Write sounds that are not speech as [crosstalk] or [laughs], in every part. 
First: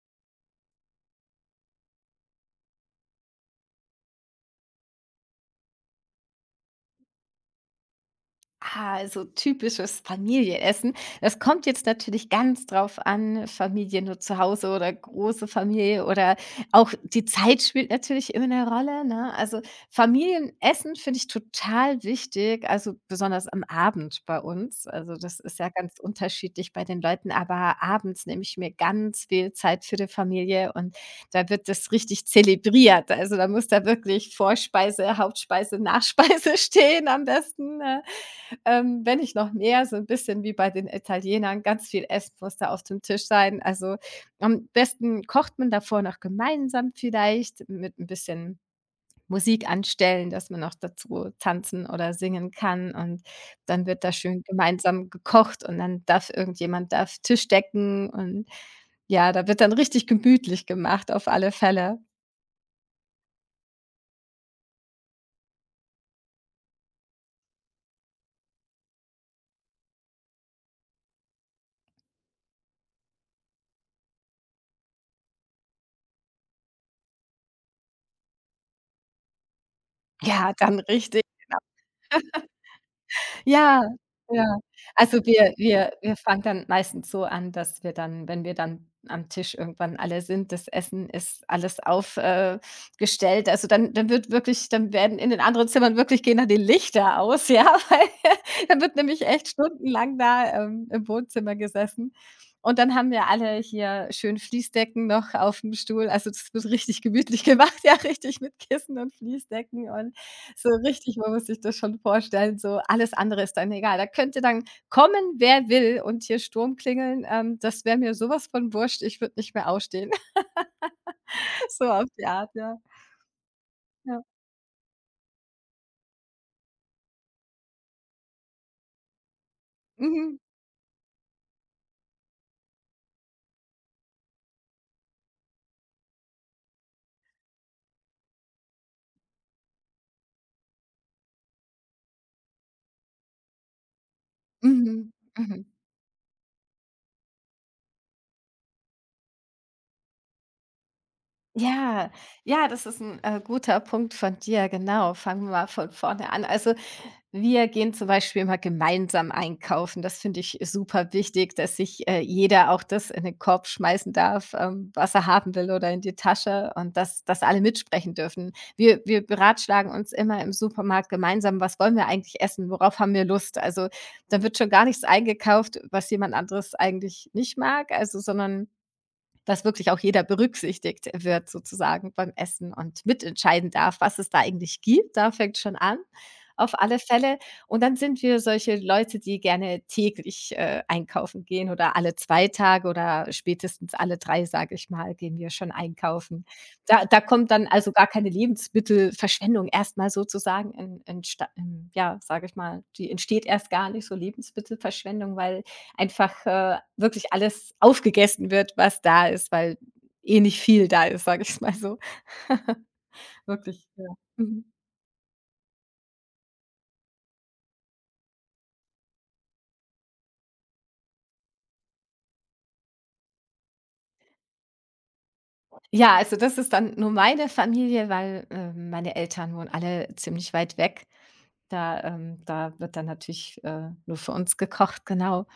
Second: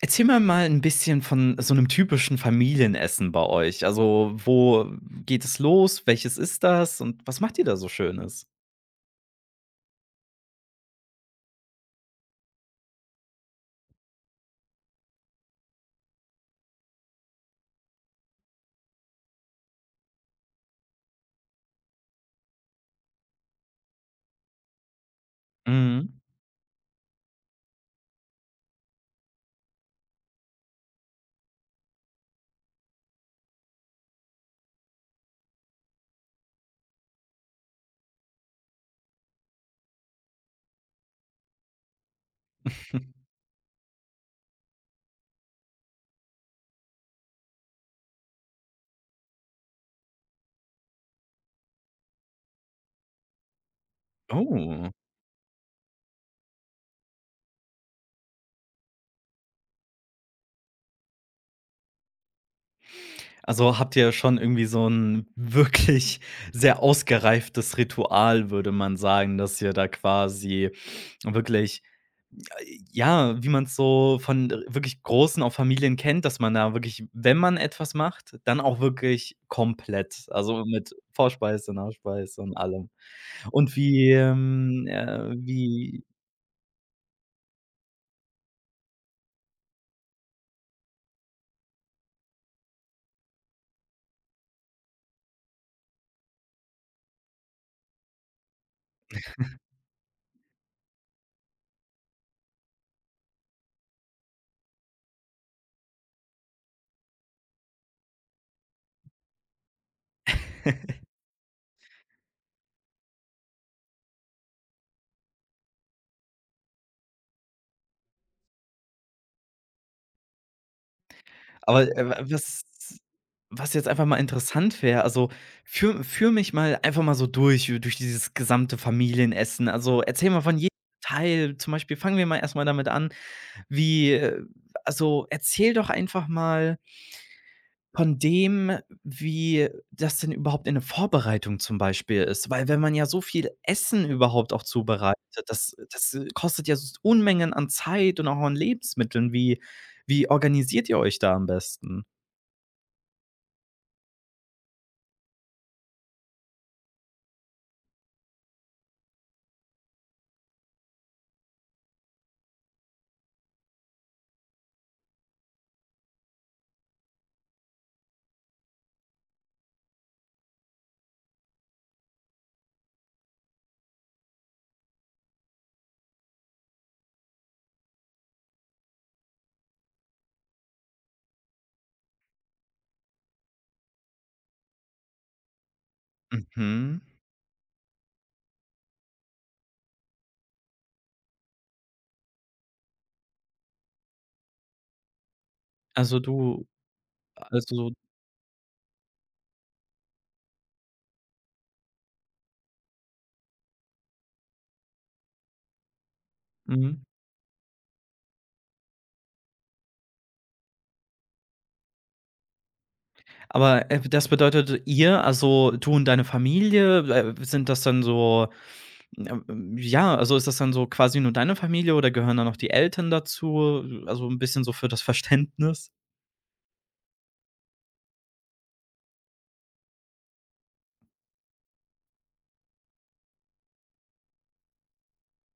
Erzähl mir mal ein bisschen von so einem typischen Familienessen bei euch. Also, wo geht es los? Welches ist das? Und was macht ihr da so Schönes? Also typisches Familienessen. Das kommt jetzt natürlich ganz drauf an, Familie nur zu Hause oder große Familie oder auch die Zeit spielt natürlich immer eine Rolle, ne? Also, Familienessen finde ich total wichtig, also besonders am Abend bei uns. Also, das ist ja ganz Mhm. unterschiedlich bei den Leuten, aber abends nehme ich mir ganz viel Zeit für die Familie und da wird das richtig zelebriert. Also, da muss da wirklich Vorspeise, Hauptspeise, Nachspeise [laughs] stehen am besten, ne? Wenn nicht noch mehr, so ein bisschen wie bei den Italienern, ganz viel Essen muss da auf dem Tisch sein. Also, am besten kocht man davor noch gemeinsam vielleicht mit ein bisschen Musik anstellen, dass man noch dazu tanzen oder singen kann und dann wird da schön Oh. gemeinsam gekocht und dann darf irgendjemand darf Tisch decken und ja, da wird dann richtig gemütlich gemacht auf alle Fälle. Also, habt ihr schon irgendwie so ein wirklich sehr ausgereiftes Ritual, würde man sagen, dass ihr da quasi wirklich ja, wie man es so von wirklich großen auch Familien kennt, dass man da wirklich, wenn man etwas macht, dann auch wirklich komplett, Ja, also dann mit richtig, genau. Vorspeise, Nachspeise und allem. Und Ja, wie, ja. Also, wir wir wie wir fangen dann meistens so an, dass wir dann, wenn wir dann am Tisch irgendwann alle sind, das Essen ist alles auf gestellt. Also, dann wird wirklich dann werden in den anderen Zimmern wirklich gehen dann die Lichter aus, ja, [laughs] weil dann wird nämlich echt stundenlang da, im Wohnzimmer gesessen. Und dann haben wir alle hier schön Fließdecken noch auf dem Stuhl. Also, das wird richtig gemütlich gemacht, [laughs] ja, richtig mit Kissen und Fließdecken und so [laughs] richtig, man muss sich das schon vorstellen, so alles andere ist dann egal. Da könnte dann kommen, wer will und hier Sturm klingeln, das wäre mir sowas von wurscht, ich würde nicht mehr aufstehen. [laughs] aber, So auf die Art, was ja. was jetzt einfach mal Ja. interessant wäre, also führ mich mal einfach mal so durch durch dieses gesamte Familienessen. Also, erzähl Mhm. mal von jedem Teil. Zum Beispiel fangen wir mal erstmal damit an, wie also, erzähl doch einfach mal von dem, wie das denn überhaupt in der Vorbereitung zum Beispiel ist. Weil wenn man ja so viel Essen überhaupt auch Mhm. zubereitet, Mhm. das kostet ja s Unmengen an Zeit und auch an Lebensmitteln. Wie organisiert ihr euch da am besten? Ja, ja, das ist ein guter Punkt von dir, genau. Fangen wir mal von vorne an. Also, wir gehen zum Beispiel immer gemeinsam einkaufen. Das finde ich super wichtig, dass sich, jeder auch das in den Korb schmeißen darf, was er haben will oder in die Tasche und dass alle mitsprechen dürfen. Wir beratschlagen uns immer im Supermarkt gemeinsam: „Was wollen wir eigentlich essen? Worauf haben wir Lust?“ Also, da wird schon gar nichts eingekauft, was jemand anderes eigentlich nicht mag, also sondern dass wirklich auch jeder berücksichtigt wird sozusagen beim Essen und mitentscheiden darf, was es da eigentlich gibt. Da fängt schon an, auf alle Mhm. Fälle. Und dann sind wir solche Leute, die gerne täglich, einkaufen gehen oder alle 2 Tage oder spätestens alle 3 sage ich mal, gehen wir schon Also, einkaufen. du Da kommt dann also, also gar keine Lebensmittelverschwendung erstmal sozusagen in sta in ja, sage ich mal, die entsteht erst gar nicht so Lebensmittelverschwendung, weil einfach, mhm. wirklich alles aufgegessen wird, was da ist, weil eh nicht viel da ist, sage ich mal so. [laughs] Wirklich, Aber, ja. das Mhm. bedeutet ihr, also, du und deine Familie, sind das dann so ja, also, ist das dann so quasi nur deine Familie oder gehören da noch die Eltern dazu? Also, ein bisschen so für das Verständnis? Ja, also das ist dann nur meine Familie, weil, meine Eltern wohnen alle ziemlich weit weg. Da da wird dann natürlich, nur für uns gekocht, genau.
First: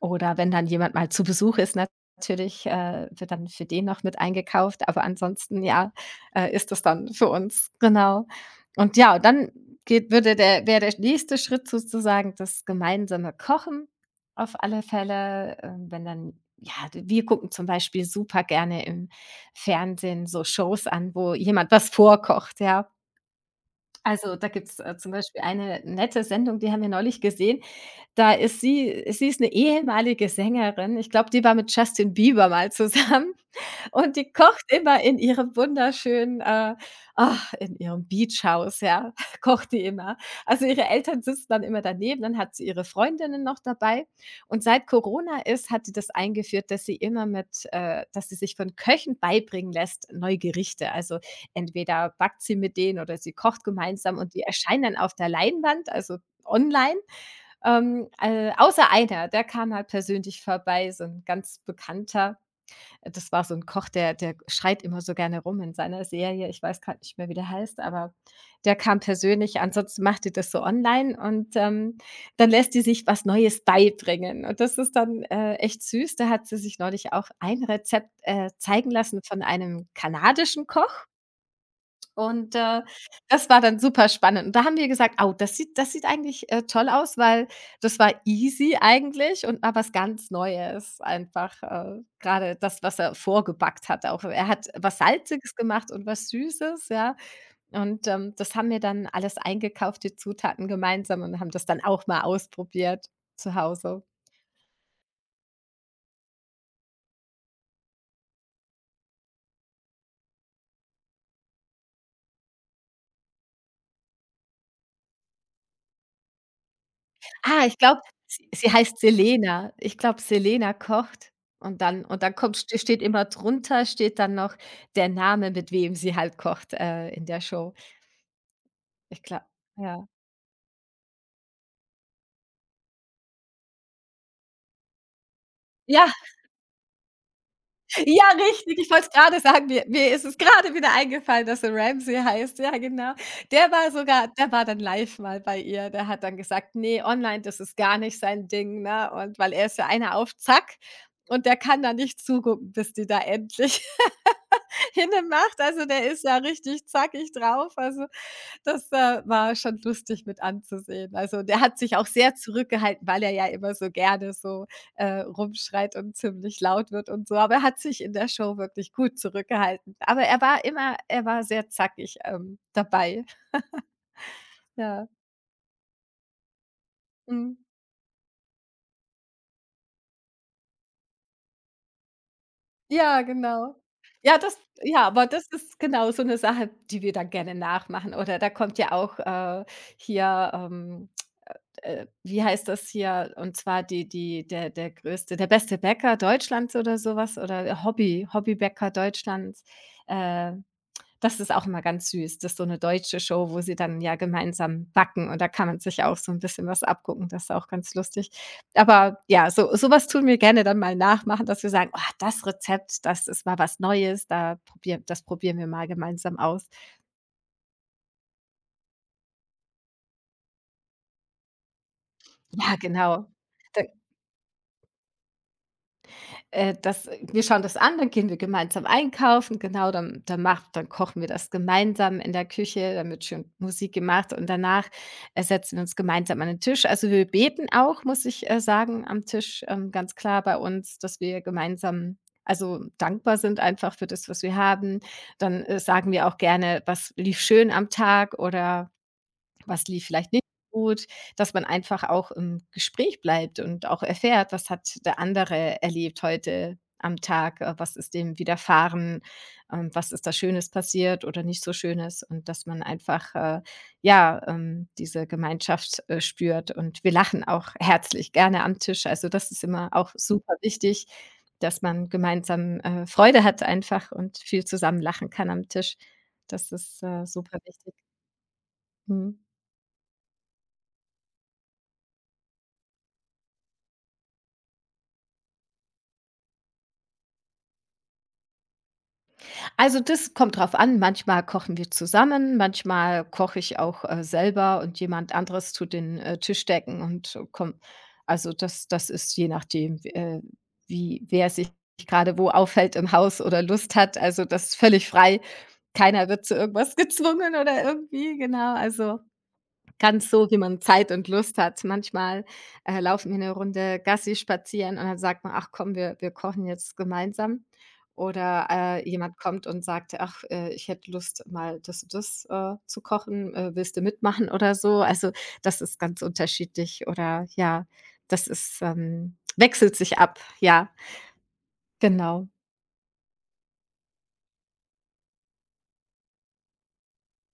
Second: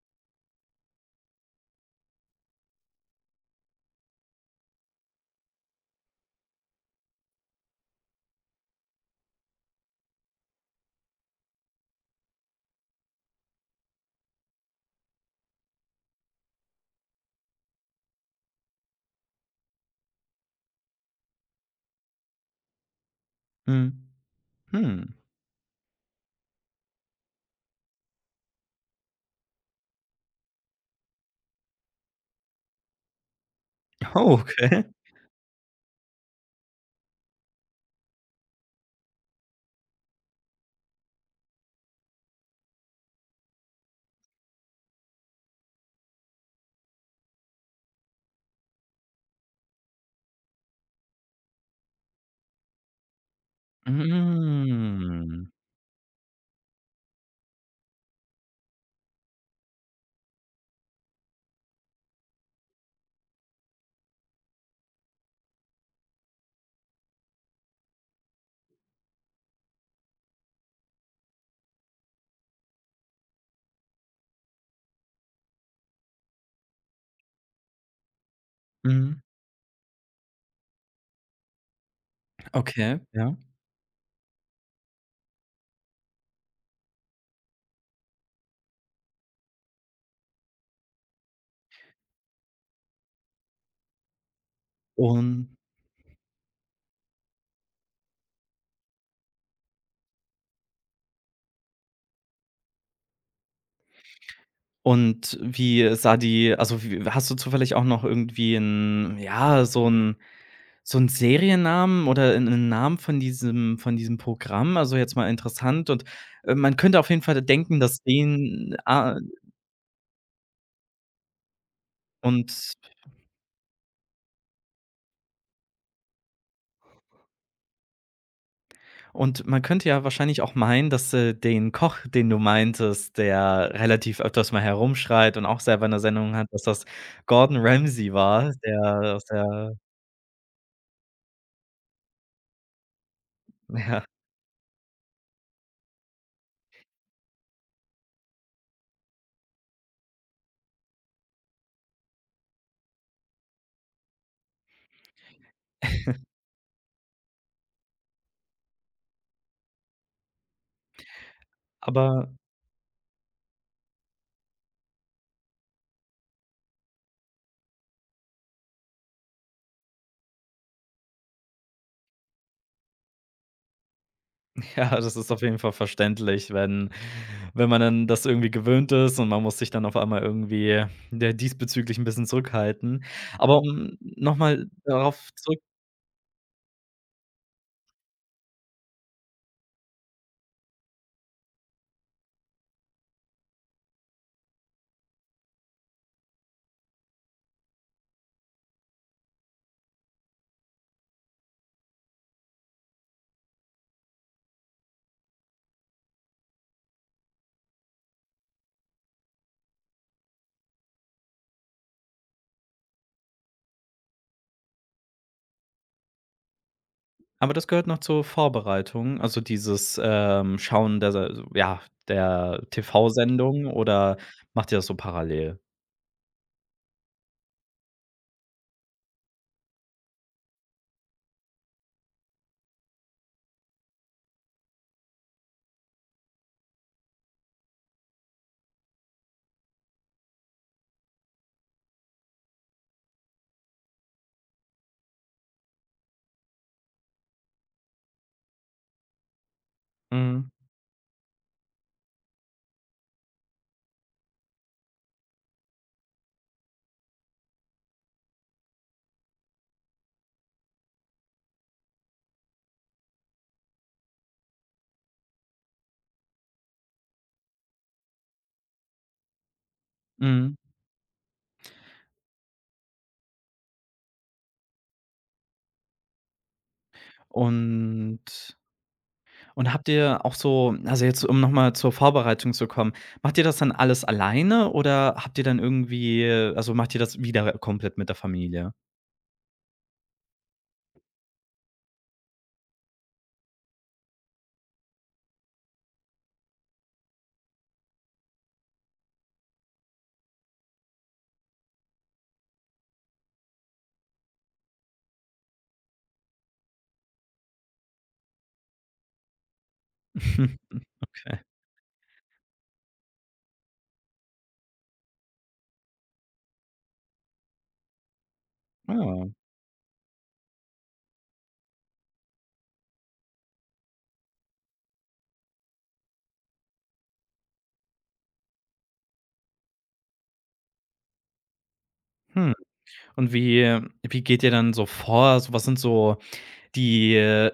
Oder wenn dann jemand mal zu Besuch ist, natürlich, wird dann für den noch mit eingekauft, aber ansonsten, ja, ist das dann für uns, genau. Und ja, dann geht würde der wäre der nächste Schritt sozusagen das gemeinsame Kochen auf alle Fälle, wenn dann ja, wir gucken zum Beispiel super gerne im Fernsehen so Shows an, wo jemand was vorkocht, ja. Mhm. Also, da gibt's, zum Hm. Beispiel eine nette Sendung, die haben wir neulich gesehen. Da ist sie ist eine ehemalige Sängerin. Ich glaube, die war mit Justin Bieber mal zusammen [laughs] und die Oh, kocht okay. immer in ihrem wunderschönen, in ihrem Beachhaus, ja, [laughs] kocht die immer. Also, ihre Eltern sitzen dann immer daneben, dann hat sie ihre Freundinnen noch dabei und seit Corona ist, hat sie das eingeführt, dass sie sich von Köchen beibringen lässt, neue Gerichte. Also, entweder backt sie mit denen oder sie kocht gemeinsam und die erscheinen dann auf der Mhm. Leinwand, also online. Außer einer, der kam halt persönlich vorbei, so ein ganz Bekannter. Das war so ein Koch, der schreit immer so gerne rum in seiner Serie. Ich weiß gerade nicht mehr, wie der heißt, aber der kam persönlich. Ansonsten macht die das so online und, dann lässt die sich was Neues beibringen. Und das ist dann, echt süß. Da hat sie sich neulich auch ein Rezept, zeigen Mhm. lassen von einem kanadischen Koch. Und, Okay, ja. das war dann super spannend. Und da haben wir gesagt: „Oh, das sieht eigentlich, toll aus“, weil das war easy eigentlich und mal was ganz Neues einfach, grade das, was er vorgebackt hat auch. Er hat was Und Salziges gemacht und was Süßes, ja? Und, das haben wir dann alles eingekauft, die Zutaten gemeinsam und haben das dann auch mal ausprobiert zu Hause. und wie sah die also, wie hast du zufällig auch noch irgendwie 'n ja, so 'n Seriennamen oder 'n 'n Namen von diesem Programm? Also, jetzt mal interessant und, man könnte auf jeden Fall Ah, ich denken, glaube, dass s sie den heißt Selena. Ich glaube, Selena kocht und dann kommt und steht immer drunter steht dann noch der Name, mit wem sie halt kocht, in der Show. Ich Und gla man könnte ja Ja. wahrscheinlich auch meinen, dass, den Koch, den du meintest, der relativ öfters mal herumschreit und auch selber eine Ja, Sendung hat, dass das Gordon [laughs] Ramsay ja, war, richtig. Ich wollte es der aus grade sagen. der Mir ist es grade wieder eingefallen, dass er Ramsay heißt. Ja, genau. [laughs] Ja. Der war dann live mal bei ihr. Der hat dann gesagt: „Ne, online, das ist gar nicht sein Ding“, ne? Und weil er ist ja einer auf Zack und der kann da nicht zugucken, bis die da endlich hinmacht. Also, der ist ja richtig zackig drauf. Also, das, war schon lustig mit anzusehen. Also, der hat sich auch Aber sehr zurückgehalten, weil er ja immer so gerne so, rumschreit und ziemlich laut wird und so. Aber er hat sich in der Show wirklich gut zurückgehalten. Aber er war sehr zackig, dabei. ja, Ja, das ist auf jeden Fall verständlich, wenn mhm. wenn man dann das irgendwie gewöhnt ist und man muss sich dann auf einmal irgendwie, der diesbezüglich ein bisschen zurückhalten. Ja, Aber genau. um noch Ja, das mal ja, aber darauf das zurückzukommen ist genau so eine Sache, die wir dann gerne nachmachen. Oder da kommt ja auch, hier, ähm wie heißt das hier? Und zwar die die der der größte der beste Bäcker Deutschlands oder sowas oder Hobbybäcker Deutschlands. Äh, Das ist auch immer ganz süß. Das ist so eine deutsche Show, wo sie dann ja gemeinsam backen und da kann man sich auch so ein bisschen was abgucken. Das ist auch ganz lustig. Aber ja, so sowas tun wir gerne dann mal nachmachen, dass wir sagen: „Oh, das Rezept, das ist mal was Neues, da probieren das probieren wir mal gemeinsam aus.“ aber das gehört noch zur Vorbereitung, also dieses, Schauen der se ja, der Ja, genau. TV-Sendung Da oder macht ihr das so parallel? Das Wir schauen das an, dann gehen wir gemeinsam einkaufen, genau, dann kochen wir das gemeinsam in der Küche, dann wird schön Musik gemacht und danach, setzen wir uns gemeinsam an den Tisch. Also, wir beten auch, muss ich, sagen, am Tisch, ganz klar bei uns, dass wir gemeinsam also, dankbar sind einfach für das, was wir haben. Dann, sagen wir auch gerne: „Was lief schön am Tag“ oder was lief vielleicht nicht Mhm. so gut, dass man einfach auch im Gespräch bleibt und auch erfährt, was hat der andere erlebt heute am Tag, was ist dem widerfahren, was ist da Schönes passiert oder nicht so Schönes und dass man einfach, ja, diese Gemeinschaft, spürt und wir lachen auch herzlich gerne am Tisch. Also, das ist immer auch Mhm. super wichtig, dass man gemeinsam, Freude hat einfach und viel zusammen lachen kann am Tisch. Das ist, super wichtig. Und Mhm. und habt ihr auch so also jetzt, um nochmal zur Vorbereitung zu kommen, macht ihr das dann alles alleine oder habt ihr dann irgendwie also macht ihr das wieder komplett mit der Familie? Also, das kommt drauf an. Manchmal kochen wir zusammen, manchmal koche ich auch, selber und jemand anderes tut den, Tisch decken und, komm also, das ist je nachdem, wie wer sich gerade wo aufhält im Haus oder Lust hat. Also, das ist völlig frei. Keiner wird zu irgendwas [laughs] gezwungen oder irgendwie, genau. Also, ganz so, [laughs] wie man Zeit und Okay. Lust hat. Manchmal, laufen wir eine Runde Gassi, spazieren und dann sagt man: „Ach komm, wir kochen jetzt gemeinsam.“ Oder, Ah, jemand kommt und sagt: „Ach, ich hätte Lust, mal das und das, zu kochen. Willst du mitmachen?“ oder so. Also, das ist ganz unterschiedlich oder ja, das ist wechselt sich ab, ja, genau. hm. Und wie geht ihr dann so vor? So was sind so die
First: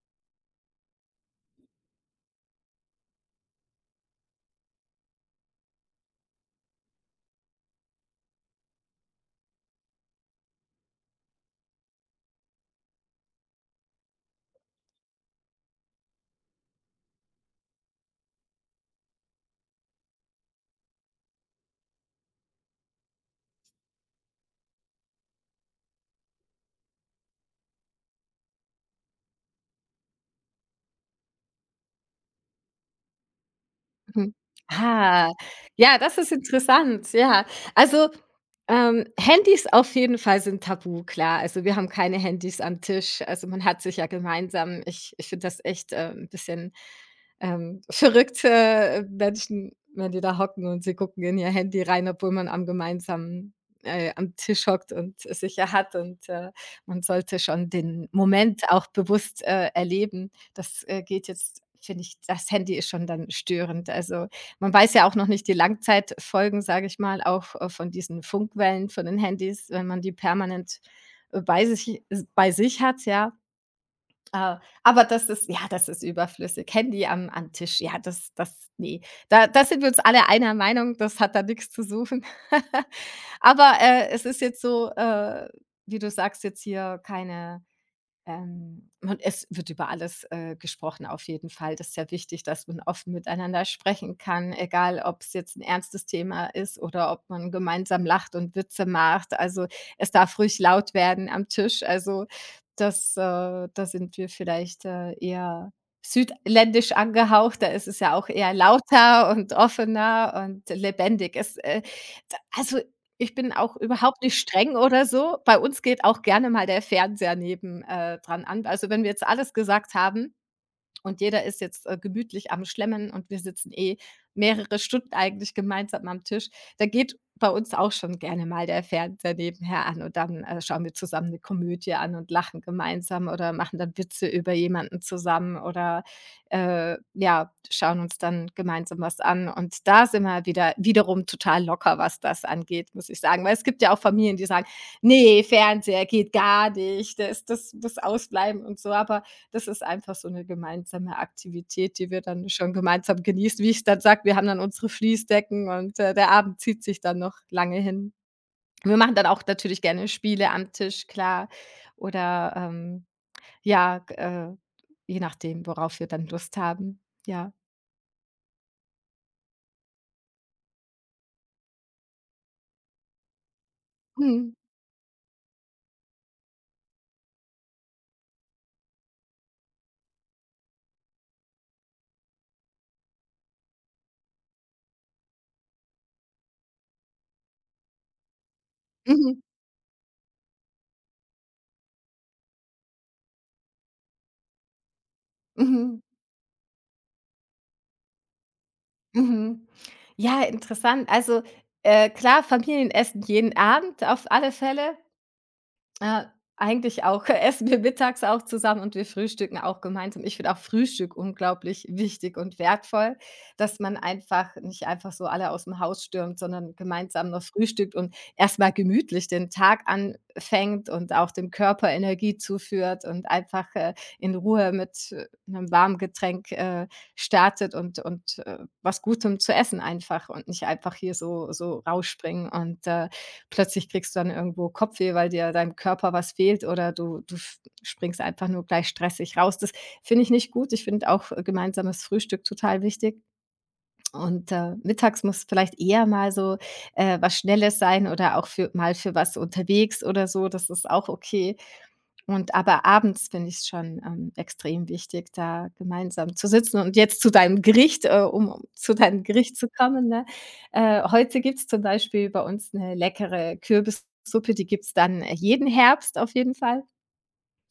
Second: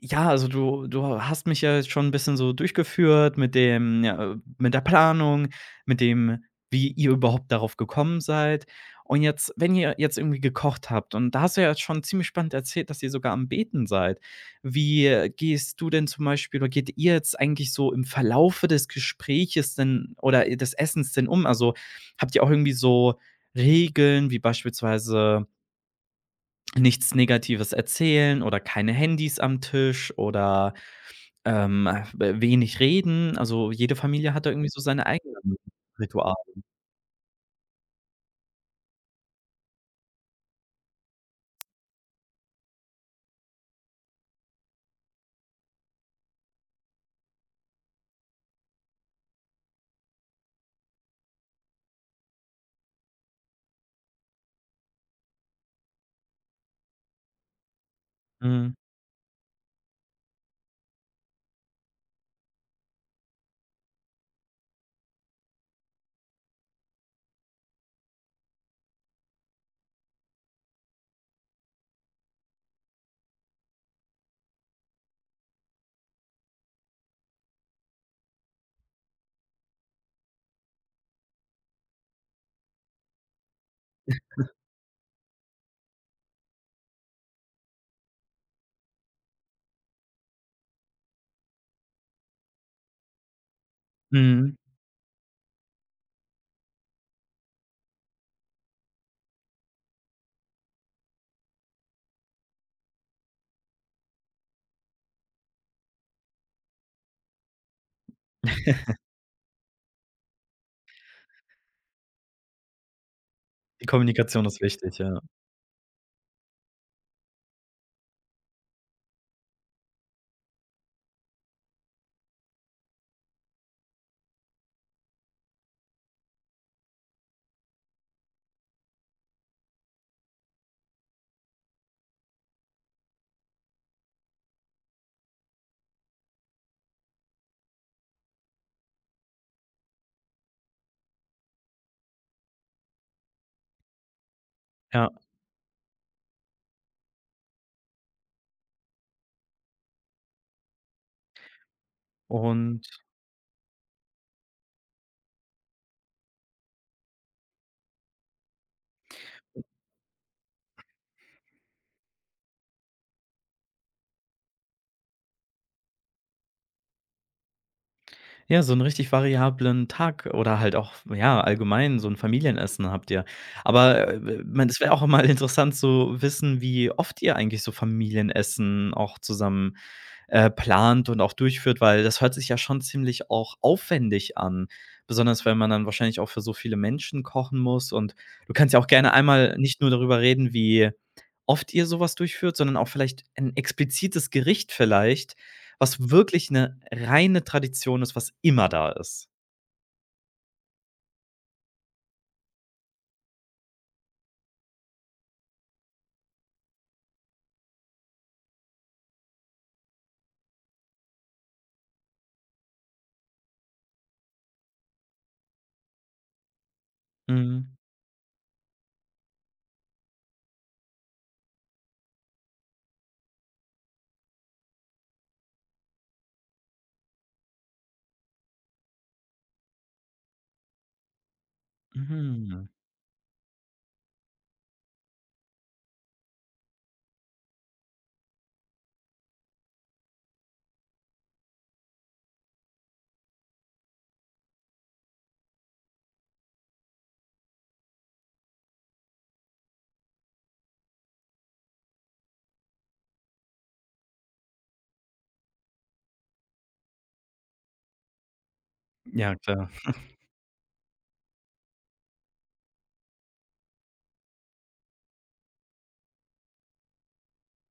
ja, also du hast mich ja jetzt schon ein bisschen so durchgeführt mit dem ja, mit der Planung, mit dem, wie ihr überhaupt darauf gekommen seid. Und jetzt, wenn ihr jetzt irgendwie gekocht habt und da hast du ja jetzt schon ziemlich spannend erzählt, dass ihr sogar am Beten seid. Wie gehst du denn zum Beispiel oder geht ihr jetzt eigentlich so im Verlaufe des Gespräches denn oder des Essens denn um? Also, habt ihr auch irgendwie so Regeln, wie beispielsweise nichts Negatives erzählen oder keine Handys am Tisch oder, ähm, w wenig reden. Also, jede Familie Mhm. hat da irgendwie so seine Ah, eigenen ja, das ist Rituale. interessant, ja. Also, Handys auf jeden Fall sind tabu, klar. Also, wir haben keine Handys am Tisch. Also, man hat sich ja gemeinsam ich finde das echt, 'n bisschen, verrückt, Menschen, wenn die da hocken und sie gucken in ihr Handy rein, obwohl man am gemeinsamen am Tisch hockt und es sicher hat und, man sollte schon den Moment Mhm. auch bewusst, erleben. Das, geht jetzt finde ich das Handy ist schon dann störend. Also, man weiß ja auch noch nicht die Langzeitfolgen, sage ich mal, auch, von diesen Funkwellen von den Handys, wenn man die permanent, äh, bei sich bei sich hat, ja. Äh, aber das ist ja, das ist überflüssig. Handy am Tisch, ja, das nee. Da sind wir uns alle einer Meinung, das hat da nichts zu suchen. [laughs] Aber, es ist jetzt so, wie du sagst, jetzt hier keine und es wird über alles, gesprochen auf jeden Fall. Das ist ja wichtig, dass man offen miteinander sprechen kann, Mhm. egal ob es jetzt ein ernstes Thema ist oder ob man gemeinsam lacht und Witze macht. Also, es darf ruhig laut werden am Tisch. Also, das, da sind wir vielleicht, eher südländisch angehaucht. Da ist es ja auch eher [laughs] lauter und offener und lebendig. Es, d Also ich bin auch Die überhaupt nicht Kommunikation ist streng wichtig, oder ja. so. Bei uns geht auch gerne mal der Fernseher neben dran an. Also, wenn wir jetzt alles gesagt haben, und jeder ist jetzt, gemütlich am Schlemmen, und wir sitzen eh mehrere Stunden eigentlich gemeinsam am Tisch. Da geht bei uns auch schon gerne mal der Fernseher nebenher an, und dann, schauen wir zusammen eine Komödie an und lachen gemeinsam oder machen dann Witze über jemanden zusammen oder, ja, schauen uns dann gemeinsam was an. Und da sind wir wieder wiederum total locker, was das angeht, muss ich sagen. Weil es gibt ja auch Familien, die sagen: Ja, „Nee, Fernseher geht gar nicht, das muss ausbleiben“ und so. Aber das ist einfach so 'ne gemeinsame Aktivität, die wir dann schon und gemeinsam genießen. Wie ich dann sage, wir haben dann unsere Fließdecken und, der Abend zieht sich dann noch lange hin. Wir machen dann auch natürlich gerne Spiele am Tisch, klar, oder, ja, g je nachdem, worauf wir dann Lust haben. Ja. ja, so 'n richtig variablen Tag oder halt auch, ja, allgemein so ein Familienessen habt ihr. Aber, Mhm. man es wäre auch mal interessant zu wissen, wie oft ihr eigentlich so Familienessen auch zusammen plant und auch durchführt, weil das hört sich ja schon ziemlich auch aufwendig an. Besonders wenn man dann wahrscheinlich auch für so viele Menschen kochen muss und du kannst ja auch gerne Mhm. einmal nicht nur darüber reden, wie oft ihr sowas durchführt, sondern auch vielleicht ein explizites Gericht vielleicht, Mhm. was wirklich eine reine Tradition ist, was immer da ist. Mhm. Ja, interessant. Also, klar, Familienessen jeden Abend auf alle Fälle. Äh, eigentlich auch, [laughs] essen wir mittags auch zusammen, und wir frühstücken auch gemeinsam. Ich finde auch Frühstück unglaublich wichtig und wertvoll, dass man einfach nicht einfach so alle aus dem Haus stürmt, sondern gemeinsam noch Mhm. frühstückt und erstmal gemütlich den Tag anfängt und auch dem Körper Energie zuführt und einfach, in Ruhe mit, 'nem warmen Getränk, startet und was Gutem zu essen einfach und nicht einfach hier so rausspringen Mhm. und, plötzlich kriegst du dann irgendwo Kopfweh, weil dir deinem Körper was fehlt, oder du, springst einfach nur gleich stressig raus. Das finde ich nicht gut. Ich finde auch gemeinsames Frühstück total wichtig. Und, mittags muss vielleicht eher mal so, was Schnelles sein oder auch für mal für was unterwegs oder so, das ist auch okay. Und aber abends finde ich es schon, extrem wichtig, da gemeinsam zu sitzen und jetzt zu deinem Gericht, um zu deinem Ja, Gericht klar. zu kommen, ne? Heute gibt's zum Beispiel bei uns eine leckere Kürbissuppe, die gibt's dann jeden Herbst auf jeden Fall.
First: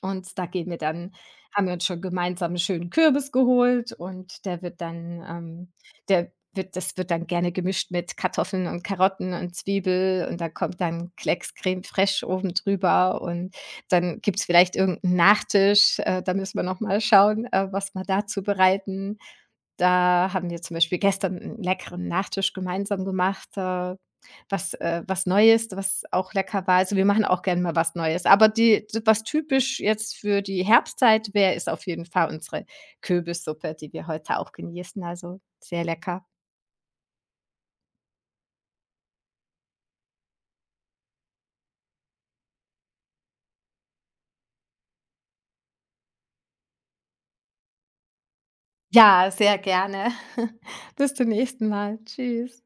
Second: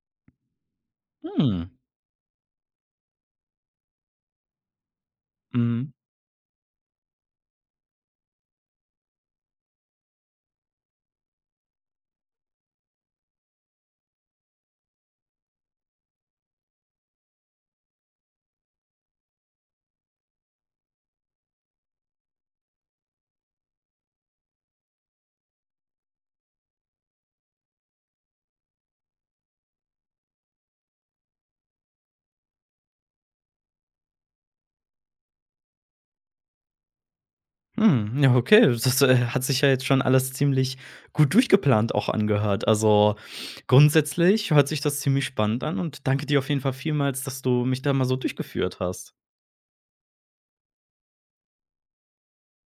Und da gehen wir dann Haben Mhm. wir uns schon gemeinsam einen schönen Kürbis geholt, und der wird dann, Mhm. der wird das wird dann gerne gemischt mit Kartoffeln und Karotten und Zwiebel, und da kommt dann Klecks Crème fraîche oben drüber, und dann gibt's vielleicht irgend 'n Nachtisch, da müssen wir noch mal schauen, was wir dazu bereiten. Da haben wir zum Beispiel gestern einen leckeren Nachtisch gemeinsam gemacht, was Neues, was auch lecker war. Also, wir machen auch gerne mal was Neues. Aber die d was typisch jetzt für die Herbstzeit wäre, ist auf jeden Fall unsere Kürbissuppe, die wir heute auch genießen. Also, sehr lecker. Hm, ja, okay. Das, hat sich ja jetzt schon alles ziemlich gut durchgeplant auch angehört. Also, grundsätzlich hört sich das ziemlich spannend an und danke dir auf jeden Fall vielmals, dass du mich da mal so durchgeführt hast. Ja, sehr gerne. [laughs] Bis zum nächsten Mal. Tschüss.